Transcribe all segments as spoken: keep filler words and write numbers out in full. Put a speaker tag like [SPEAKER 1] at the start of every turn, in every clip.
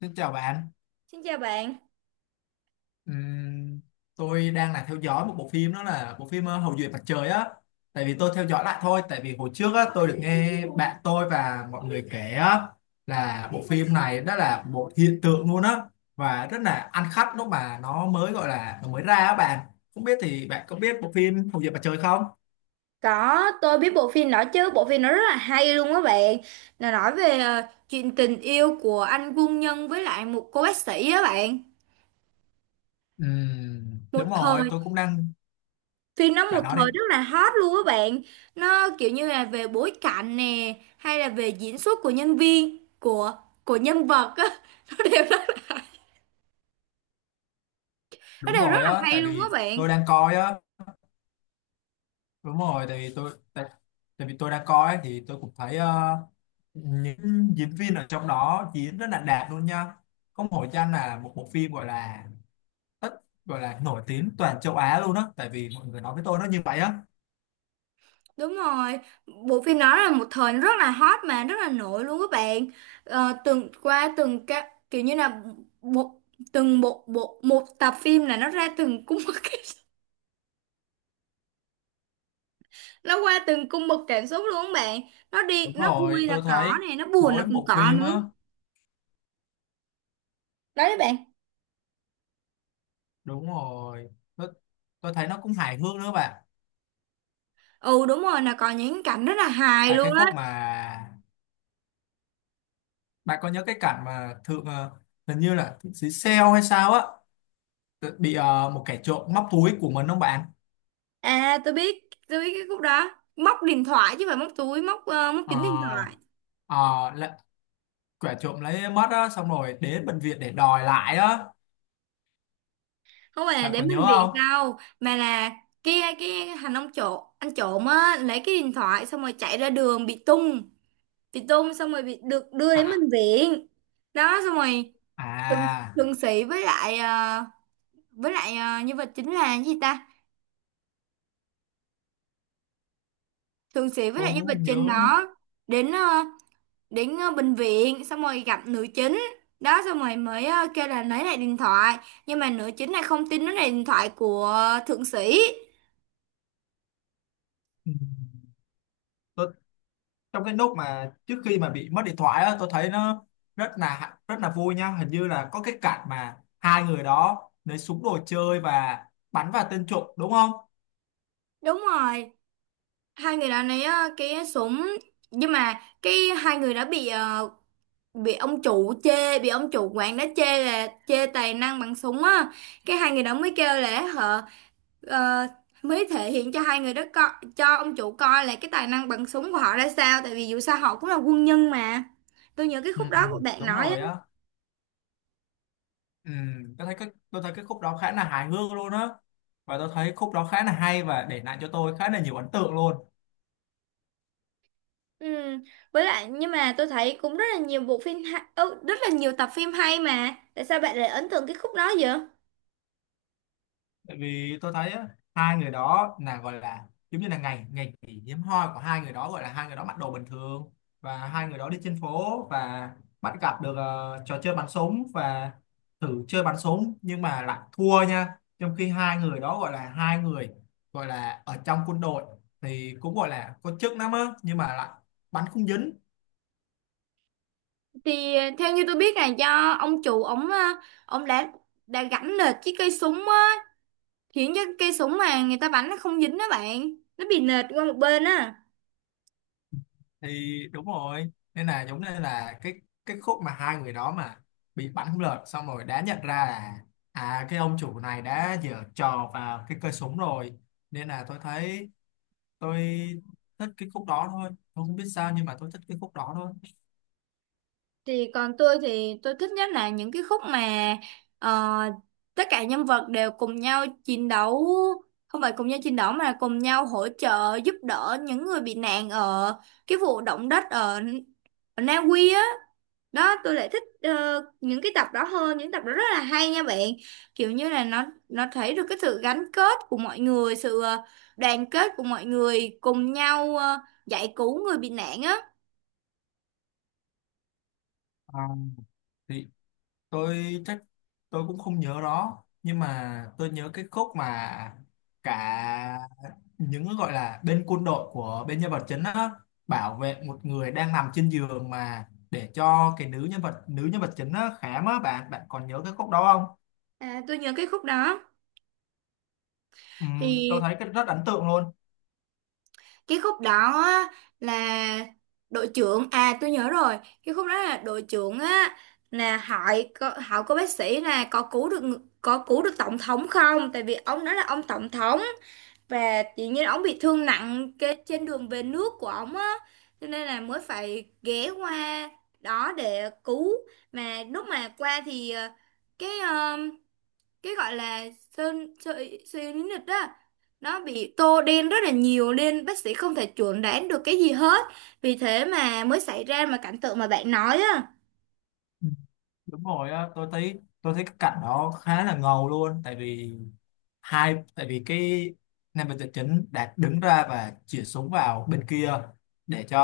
[SPEAKER 1] Xin chào bạn.
[SPEAKER 2] Xin chào bạn.
[SPEAKER 1] Ừm, tôi đang là theo dõi một bộ phim, đó là bộ phim ờ, Hậu duệ mặt trời á. Tại vì tôi theo dõi lại thôi, tại vì hồi trước á, tôi được nghe bạn tôi và mọi người kể á, là bộ phim này đó là một hiện tượng luôn á và rất là ăn khách lúc mà nó mới gọi là nó mới ra á bạn. Không biết thì bạn có biết bộ phim Hậu duệ mặt trời không?
[SPEAKER 2] Có, tôi biết bộ phim đó chứ, bộ phim nó rất là hay luôn á bạn. Nó nói về ờ, chuyện tình yêu của anh quân nhân với lại một cô bác sĩ á bạn.
[SPEAKER 1] Ừm,
[SPEAKER 2] Một
[SPEAKER 1] đúng rồi,
[SPEAKER 2] thời,
[SPEAKER 1] tôi cũng đang
[SPEAKER 2] Phim nó một
[SPEAKER 1] bạn nói đi.
[SPEAKER 2] thời rất là hot luôn á bạn. Nó kiểu như là về bối cảnh nè, hay là về diễn xuất của nhân viên, của của nhân vật á, nó đều rất, nó
[SPEAKER 1] Đúng
[SPEAKER 2] đều rất
[SPEAKER 1] rồi
[SPEAKER 2] là
[SPEAKER 1] á,
[SPEAKER 2] hay
[SPEAKER 1] tại
[SPEAKER 2] luôn á
[SPEAKER 1] vì
[SPEAKER 2] bạn.
[SPEAKER 1] tôi đang coi á. Đúng rồi, tại vì tôi tại, tại vì tôi đang coi thì tôi cũng thấy ờ, những diễn viên ở trong đó diễn rất là đạt luôn nha, có một hội danh là một bộ phim gọi là tất gọi là nổi tiếng toàn châu Á luôn á, tại vì mọi người nói với tôi nó như vậy á.
[SPEAKER 2] Đúng rồi, bộ phim đó là một thời rất là hot mà rất là nổi luôn các bạn. Ờ, từng qua từng các kiểu như là bộ từng bộ bộ một tập phim là nó ra từng cung bậc nó qua từng cung bậc cảm xúc luôn các bạn. Nó đi
[SPEAKER 1] Đúng
[SPEAKER 2] nó
[SPEAKER 1] rồi
[SPEAKER 2] vui là
[SPEAKER 1] tôi
[SPEAKER 2] có
[SPEAKER 1] thấy
[SPEAKER 2] này, nó buồn là
[SPEAKER 1] mỗi
[SPEAKER 2] cũng
[SPEAKER 1] bộ
[SPEAKER 2] có
[SPEAKER 1] phim
[SPEAKER 2] nữa.
[SPEAKER 1] á,
[SPEAKER 2] Đấy các bạn.
[SPEAKER 1] đúng rồi tôi, tôi thấy nó cũng hài hước nữa bạn.
[SPEAKER 2] Ừ, đúng rồi, là có những cảnh rất là hài
[SPEAKER 1] Tại cái
[SPEAKER 2] luôn
[SPEAKER 1] khúc
[SPEAKER 2] á.
[SPEAKER 1] mà bạn có nhớ cái cảnh mà thượng ờ, hình như là thượng sĩ Seo hay sao á, tự- bị ờ, một kẻ trộm móc túi của mình không bạn?
[SPEAKER 2] À, tôi biết, tôi biết cái khúc đó. Móc điện thoại chứ không phải móc túi, móc ờ, móc
[SPEAKER 1] ờ
[SPEAKER 2] chính điện thoại.
[SPEAKER 1] ờ, là- kẻ trộm lấy mất á xong rồi đến bệnh viện để đòi lại á,
[SPEAKER 2] Không phải là
[SPEAKER 1] bạn
[SPEAKER 2] đến
[SPEAKER 1] còn nhớ
[SPEAKER 2] bệnh
[SPEAKER 1] không?
[SPEAKER 2] viện đâu mà là cái cái thằng ông trộm anh trộm á lấy cái điện thoại xong rồi chạy ra đường bị tung bị tung xong rồi bị được đưa đến
[SPEAKER 1] À,
[SPEAKER 2] bệnh viện đó. Xong rồi thượng,
[SPEAKER 1] à
[SPEAKER 2] thượng sĩ với lại ờ, với lại ờ, nhân vật chính là cái gì ta, thượng sĩ với
[SPEAKER 1] tôi
[SPEAKER 2] lại nhân
[SPEAKER 1] cũng
[SPEAKER 2] vật
[SPEAKER 1] không
[SPEAKER 2] chính
[SPEAKER 1] nhớ nữa.
[SPEAKER 2] đó đến ờ, đến ờ, bệnh viện xong rồi gặp nữ chính. Đó xong rồi mới ờ, kêu là lấy lại điện thoại, nhưng mà nữ chính này không tin nó là điện thoại của thượng sĩ.
[SPEAKER 1] Ừ. tôi, Trong cái lúc mà trước khi mà bị mất điện thoại á, tôi thấy nó rất là rất là vui nha, hình như là có cái cảnh mà hai người đó lấy súng đồ chơi và bắn vào tên trộm đúng không?
[SPEAKER 2] Đúng rồi, hai người đã lấy ờ, cái súng, nhưng mà cái hai người đã bị ờ, bị ông chủ chê, bị ông chủ quán đã chê là chê tài năng bằng súng á. Cái hai người đó mới kêu là họ, ờ, mới thể hiện cho hai người đó co cho ông chủ coi là cái tài năng bằng súng của họ ra sao, tại vì dù sao họ cũng là quân nhân mà. Tôi nhớ cái
[SPEAKER 1] Ừ,
[SPEAKER 2] khúc đó của bạn
[SPEAKER 1] đúng
[SPEAKER 2] nói á.
[SPEAKER 1] rồi á. Ừ, tôi thấy cái tôi thấy cái khúc đó khá là hài hước luôn á, và tôi thấy khúc đó khá là hay và để lại cho tôi khá là nhiều ấn tượng luôn.
[SPEAKER 2] Ừ. Với lại nhưng mà tôi thấy cũng rất là nhiều bộ phim hay, ừ, rất là nhiều tập phim hay, mà tại sao bạn lại ấn tượng cái khúc đó vậy?
[SPEAKER 1] Tại vì tôi thấy á, hai người đó là gọi là giống như là ngày ngày kỷ hiếm hoi của hai người đó, gọi là hai người đó mặc đồ bình thường và hai người đó đi trên phố và bắt gặp được ờ, trò chơi bắn súng và thử chơi bắn súng nhưng mà lại thua nha, trong khi hai người đó gọi là hai người gọi là ở trong quân đội thì cũng gọi là có chức lắm á, nhưng mà lại bắn không dính.
[SPEAKER 2] Thì ờ, theo như tôi biết là do ông chủ ổng ờ, ổng đã đã gắn nệt chiếc cây súng á, khiến cho cây súng mà người ta bắn nó không dính đó bạn, nó bị nệt qua một bên á.
[SPEAKER 1] Thì đúng rồi, nên là giống như là cái cái khúc mà hai người đó mà bị bắn không lọt xong rồi đã nhận ra là à cái ông chủ này đã giở trò vào cái cây súng rồi, nên là tôi thấy tôi thích cái khúc đó thôi, tôi không biết sao nhưng mà tôi thích cái khúc đó thôi.
[SPEAKER 2] Thì còn tôi thì tôi thích nhất là những cái khúc mà ờ, tất cả nhân vật đều cùng nhau chiến đấu, không phải cùng nhau chiến đấu mà là cùng nhau hỗ trợ giúp đỡ những người bị nạn ở cái vụ động đất ở, ở Na Uy á. Đó, tôi lại thích ờ, những cái tập đó hơn, những tập đó rất là hay nha bạn. Kiểu như là nó nó thấy được cái sự gắn kết của mọi người, sự ờ, đoàn kết của mọi người cùng nhau ờ, giải cứu người bị nạn á.
[SPEAKER 1] À, thì tôi chắc tôi cũng không nhớ đó, nhưng mà tôi nhớ cái khúc mà cả những gọi là bên quân đội của bên nhân vật chính á bảo vệ một người đang nằm trên giường mà để cho cái nữ nhân vật nữ nhân vật chính á khám á bạn, bạn còn nhớ cái khúc đó không?
[SPEAKER 2] À, tôi nhớ cái khúc đó.
[SPEAKER 1] Ừm, tôi
[SPEAKER 2] Thì
[SPEAKER 1] thấy cái rất ấn tượng luôn.
[SPEAKER 2] cái khúc đó á, là đội trưởng, à tôi nhớ rồi, cái khúc đó là đội trưởng á, là hỏi có, hỏi cô bác sĩ là có cứu được ng- có cứu được tổng thống không, tại vì ông đó là ông tổng thống và tự nhiên ông bị thương nặng cái trên đường về nước của ông á, cho nên là mới phải ghé qua đó để cứu. Mà lúc mà qua thì ờ, cái cái gọi là sơn sợi cyanide đó nó bị tô đen rất là nhiều, nên bác sĩ không thể chuẩn đoán được cái gì hết, vì thế mà mới xảy ra mà cảnh tượng mà bạn nói á.
[SPEAKER 1] Ừ. Đúng rồi á, tôi thấy tôi thấy cái cảnh đó khá là ngầu luôn, tại vì hai tại vì cái nam vật chính đã đứng ra và chĩa súng vào bên kia để cho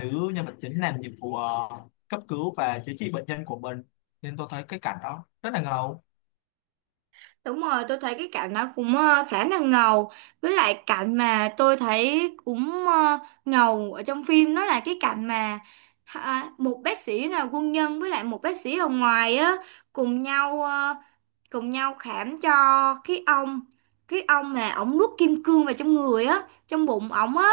[SPEAKER 1] nữ nhân vật chính làm nhiệm vụ ờ, cấp cứu và chữa trị bệnh nhân của mình, nên tôi thấy cái cảnh đó rất là ngầu.
[SPEAKER 2] Đúng rồi, tôi thấy cái cảnh nó cũng ờ, khá là ngầu. Với lại cảnh mà tôi thấy cũng ờ, ngầu ở trong phim đó là cái cảnh mà, à, một bác sĩ là quân nhân với lại một bác sĩ ở ngoài á cùng nhau ờ, cùng nhau khám cho cái ông cái ông mà ổng nuốt kim cương vào trong người á, trong bụng ổng á,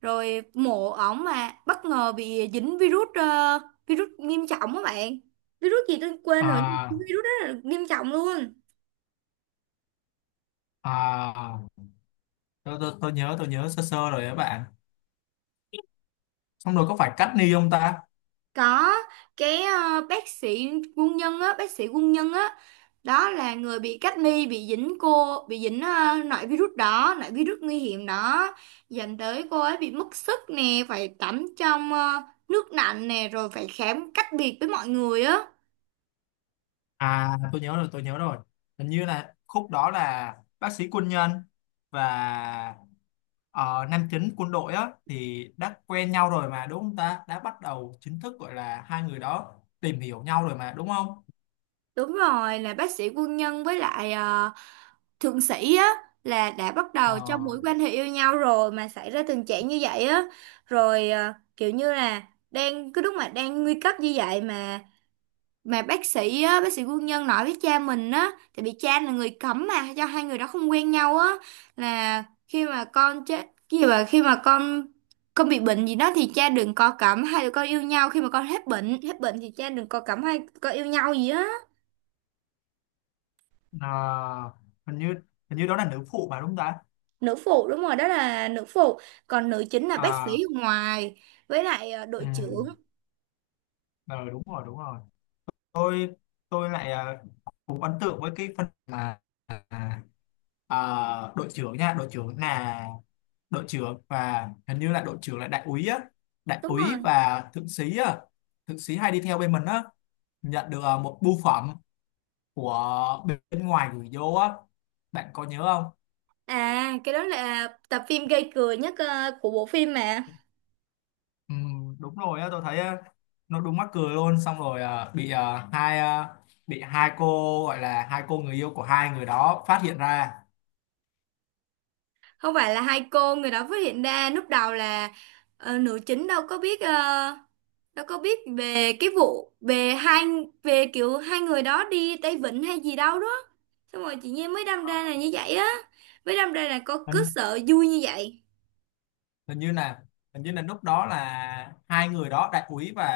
[SPEAKER 2] rồi mổ ổng mà bất ngờ bị dính virus ờ, virus nghiêm trọng á bạn. Virus gì tôi quên rồi, nhưng mà
[SPEAKER 1] À
[SPEAKER 2] virus đó là nghiêm trọng luôn.
[SPEAKER 1] à tôi, tôi, tôi nhớ tôi nhớ sơ sơ rồi các bạn, xong rồi có phải cắt ni không ta?
[SPEAKER 2] Có cái ờ, bác sĩ quân nhân á, bác sĩ quân nhân á, đó là người bị cách ly, bị dính cô, bị dính uh, loại virus đó, loại virus nguy hiểm đó, dẫn tới cô ấy bị mất sức nè, phải tắm trong ờ, nước lạnh nè, rồi phải khám cách biệt với mọi người á.
[SPEAKER 1] À tôi nhớ rồi, tôi nhớ rồi, hình như là khúc đó là bác sĩ quân nhân và ờ, nam chính quân đội á thì đã quen nhau rồi mà đúng không ta, đã bắt đầu chính thức gọi là hai người đó tìm hiểu nhau rồi mà đúng không?
[SPEAKER 2] Đúng rồi, là bác sĩ quân nhân với lại ờ, thượng sĩ á là đã bắt
[SPEAKER 1] Ờ,
[SPEAKER 2] đầu trong mối quan hệ yêu nhau rồi mà xảy ra tình trạng như vậy á, rồi ờ, kiểu như là đang cái lúc mà đang nguy cấp như vậy mà mà bác sĩ á, bác sĩ quân nhân nói với cha mình á, tại vì cha là người cấm mà cho hai người đó không quen nhau á, là khi mà con chết cái gì, mà khi mà con con bị bệnh gì đó thì cha đừng có cấm hai đứa con yêu nhau, khi mà con hết bệnh hết bệnh thì cha đừng có cấm hai con yêu nhau gì á.
[SPEAKER 1] à, hình như hình như đó là nữ phụ mà đúng không ta?
[SPEAKER 2] Nữ phụ, đúng rồi, đó là nữ phụ, còn nữ chính là bác sĩ
[SPEAKER 1] À
[SPEAKER 2] ở ngoài với lại ờ,
[SPEAKER 1] ừ,
[SPEAKER 2] đội trưởng.
[SPEAKER 1] ờ, đúng rồi đúng rồi. tôi tôi lại à, Cũng ấn tượng với cái phần mà à, à, đội trưởng nha, đội trưởng là đội trưởng và hình như là đội trưởng là đại úy á, đại
[SPEAKER 2] Đúng rồi.
[SPEAKER 1] úy và thượng sĩ á, thượng sĩ hay đi theo bên mình á, nhận được à, một bưu phẩm của bên ngoài gửi vô á, bạn có nhớ không?
[SPEAKER 2] À, cái đó là tập phim gây cười nhất ờ, của bộ phim mà.
[SPEAKER 1] Ừ, đúng rồi á, tôi thấy á, nó đúng mắc cười luôn, xong rồi à, bị à, hai à, bị hai cô gọi là hai cô người yêu của hai người đó phát hiện ra.
[SPEAKER 2] Không phải là hai cô người đó phát hiện ra, lúc đầu là ờ, nữ chính đâu có biết, ờ, đâu có biết về cái vụ về hai, về kiểu hai người đó đi Tây Vịnh hay gì đâu đó, xong rồi chị Nhi mới đâm ra là như vậy á, mới đâm ra là có cứ sợ vui như vậy.
[SPEAKER 1] Hình như là hình như là lúc đó là hai người đó đại úy và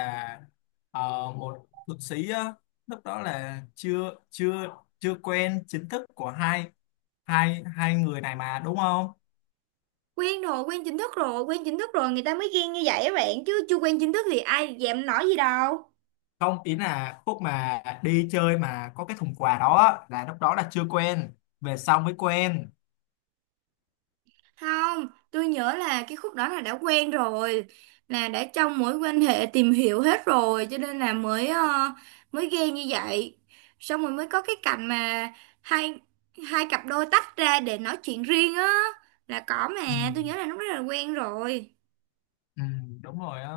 [SPEAKER 1] ờ, một thượng sĩ á, lúc đó là chưa chưa chưa quen chính thức của hai hai hai người này mà đúng không?
[SPEAKER 2] Quen rồi, quen chính thức rồi, quen chính thức rồi người ta mới ghen như vậy á bạn, chứ chưa quen chính thức thì ai dèm nói gì đâu.
[SPEAKER 1] Không, ý là khúc mà đi chơi mà có cái thùng quà đó á, là lúc đó là chưa quen, về sau mới quen.
[SPEAKER 2] Không, tôi nhớ là cái khúc đó là đã quen rồi, là đã trong mối quan hệ tìm hiểu hết rồi, cho nên là mới ờ, mới ghen như vậy. Xong rồi mới có cái cảnh mà hai hai cặp đôi tách ra để nói chuyện riêng á, là có
[SPEAKER 1] ừ,
[SPEAKER 2] mà, tôi nhớ là lúc đó là quen rồi.
[SPEAKER 1] ừ, đúng rồi á,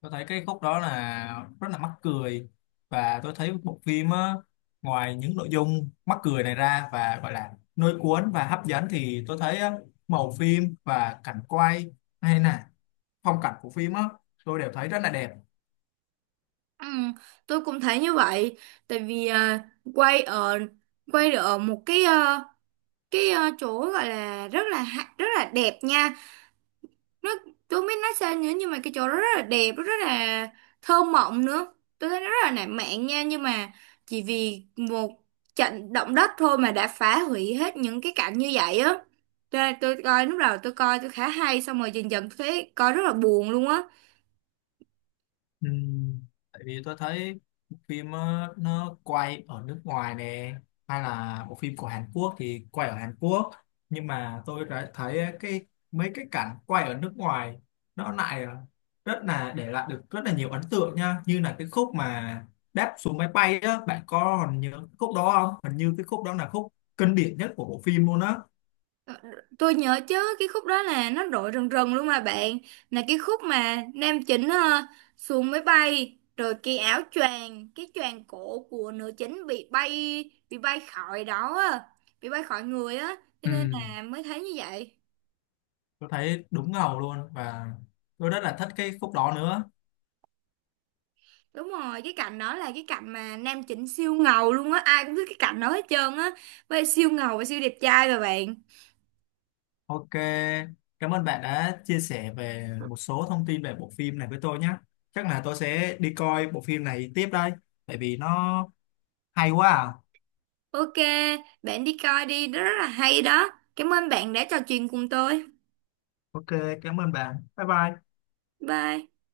[SPEAKER 1] tôi thấy cái khúc đó là rất là mắc cười, và tôi thấy bộ phim á, ngoài những nội dung mắc cười này ra và gọi là lôi cuốn và hấp dẫn thì tôi thấy á, màu phim và cảnh quay hay là phong cảnh của phim á, tôi đều thấy rất là đẹp.
[SPEAKER 2] Ừ, tôi cũng thấy như vậy, tại vì ờ, quay ở quay ở một cái ờ, cái ờ, chỗ gọi là rất là ha- rất là đẹp nha. nó tôi không biết nói sao nữa, nhưng mà cái chỗ đó rất là đẹp, rất là thơ mộng nữa, tôi thấy nó rất là lãng mạn nha, nhưng mà chỉ vì một trận động đất thôi mà đã phá hủy hết những cái cảnh như vậy á, cho nên tôi coi lúc đầu tôi coi tôi khá hay, xong rồi dần dần tôi thấy coi rất là buồn luôn á.
[SPEAKER 1] Ừ, tại vì tôi thấy bộ phim ờ, nó quay ở nước ngoài nè, hay là bộ phim của Hàn Quốc thì quay ở Hàn Quốc, nhưng mà tôi đã thấy cái mấy cái cảnh quay ở nước ngoài nó lại ờ, rất là để lại được rất là nhiều ấn tượng nha, như là cái khúc mà đáp xuống máy bay á, bạn có còn nhớ cái khúc đó không? Hình như cái khúc đó là khúc kinh điển nhất của bộ phim luôn á.
[SPEAKER 2] Ờ, Tôi nhớ chứ, cái khúc đó là nó rội rần rần luôn mà bạn. Là cái khúc mà nam chính ờ, xuống máy bay, rồi cái áo choàng, cái choàng cổ của nữ chính bị bay, bị bay khỏi đó á, bị bay khỏi người á, cho nên
[SPEAKER 1] Ừ,
[SPEAKER 2] là mới thấy như vậy.
[SPEAKER 1] tôi thấy đúng ngầu luôn, và tôi rất là thích cái khúc đó nữa.
[SPEAKER 2] Đúng rồi, cái cảnh đó là cái cảnh mà nam chính siêu ngầu luôn á, ai cũng biết cái cảnh đó hết trơn á, với siêu ngầu và siêu đẹp trai mà bạn.
[SPEAKER 1] Ok, cảm ơn bạn đã chia sẻ về một số thông tin về bộ phim này với tôi nhé. Chắc là tôi sẽ đi coi bộ phim này tiếp đây, tại vì nó hay quá à.
[SPEAKER 2] Ok, bạn đi coi đi, đó rất là hay đó. Cảm ơn bạn đã trò chuyện cùng tôi.
[SPEAKER 1] Ok, cảm ơn bạn. Bye bye.
[SPEAKER 2] Bye.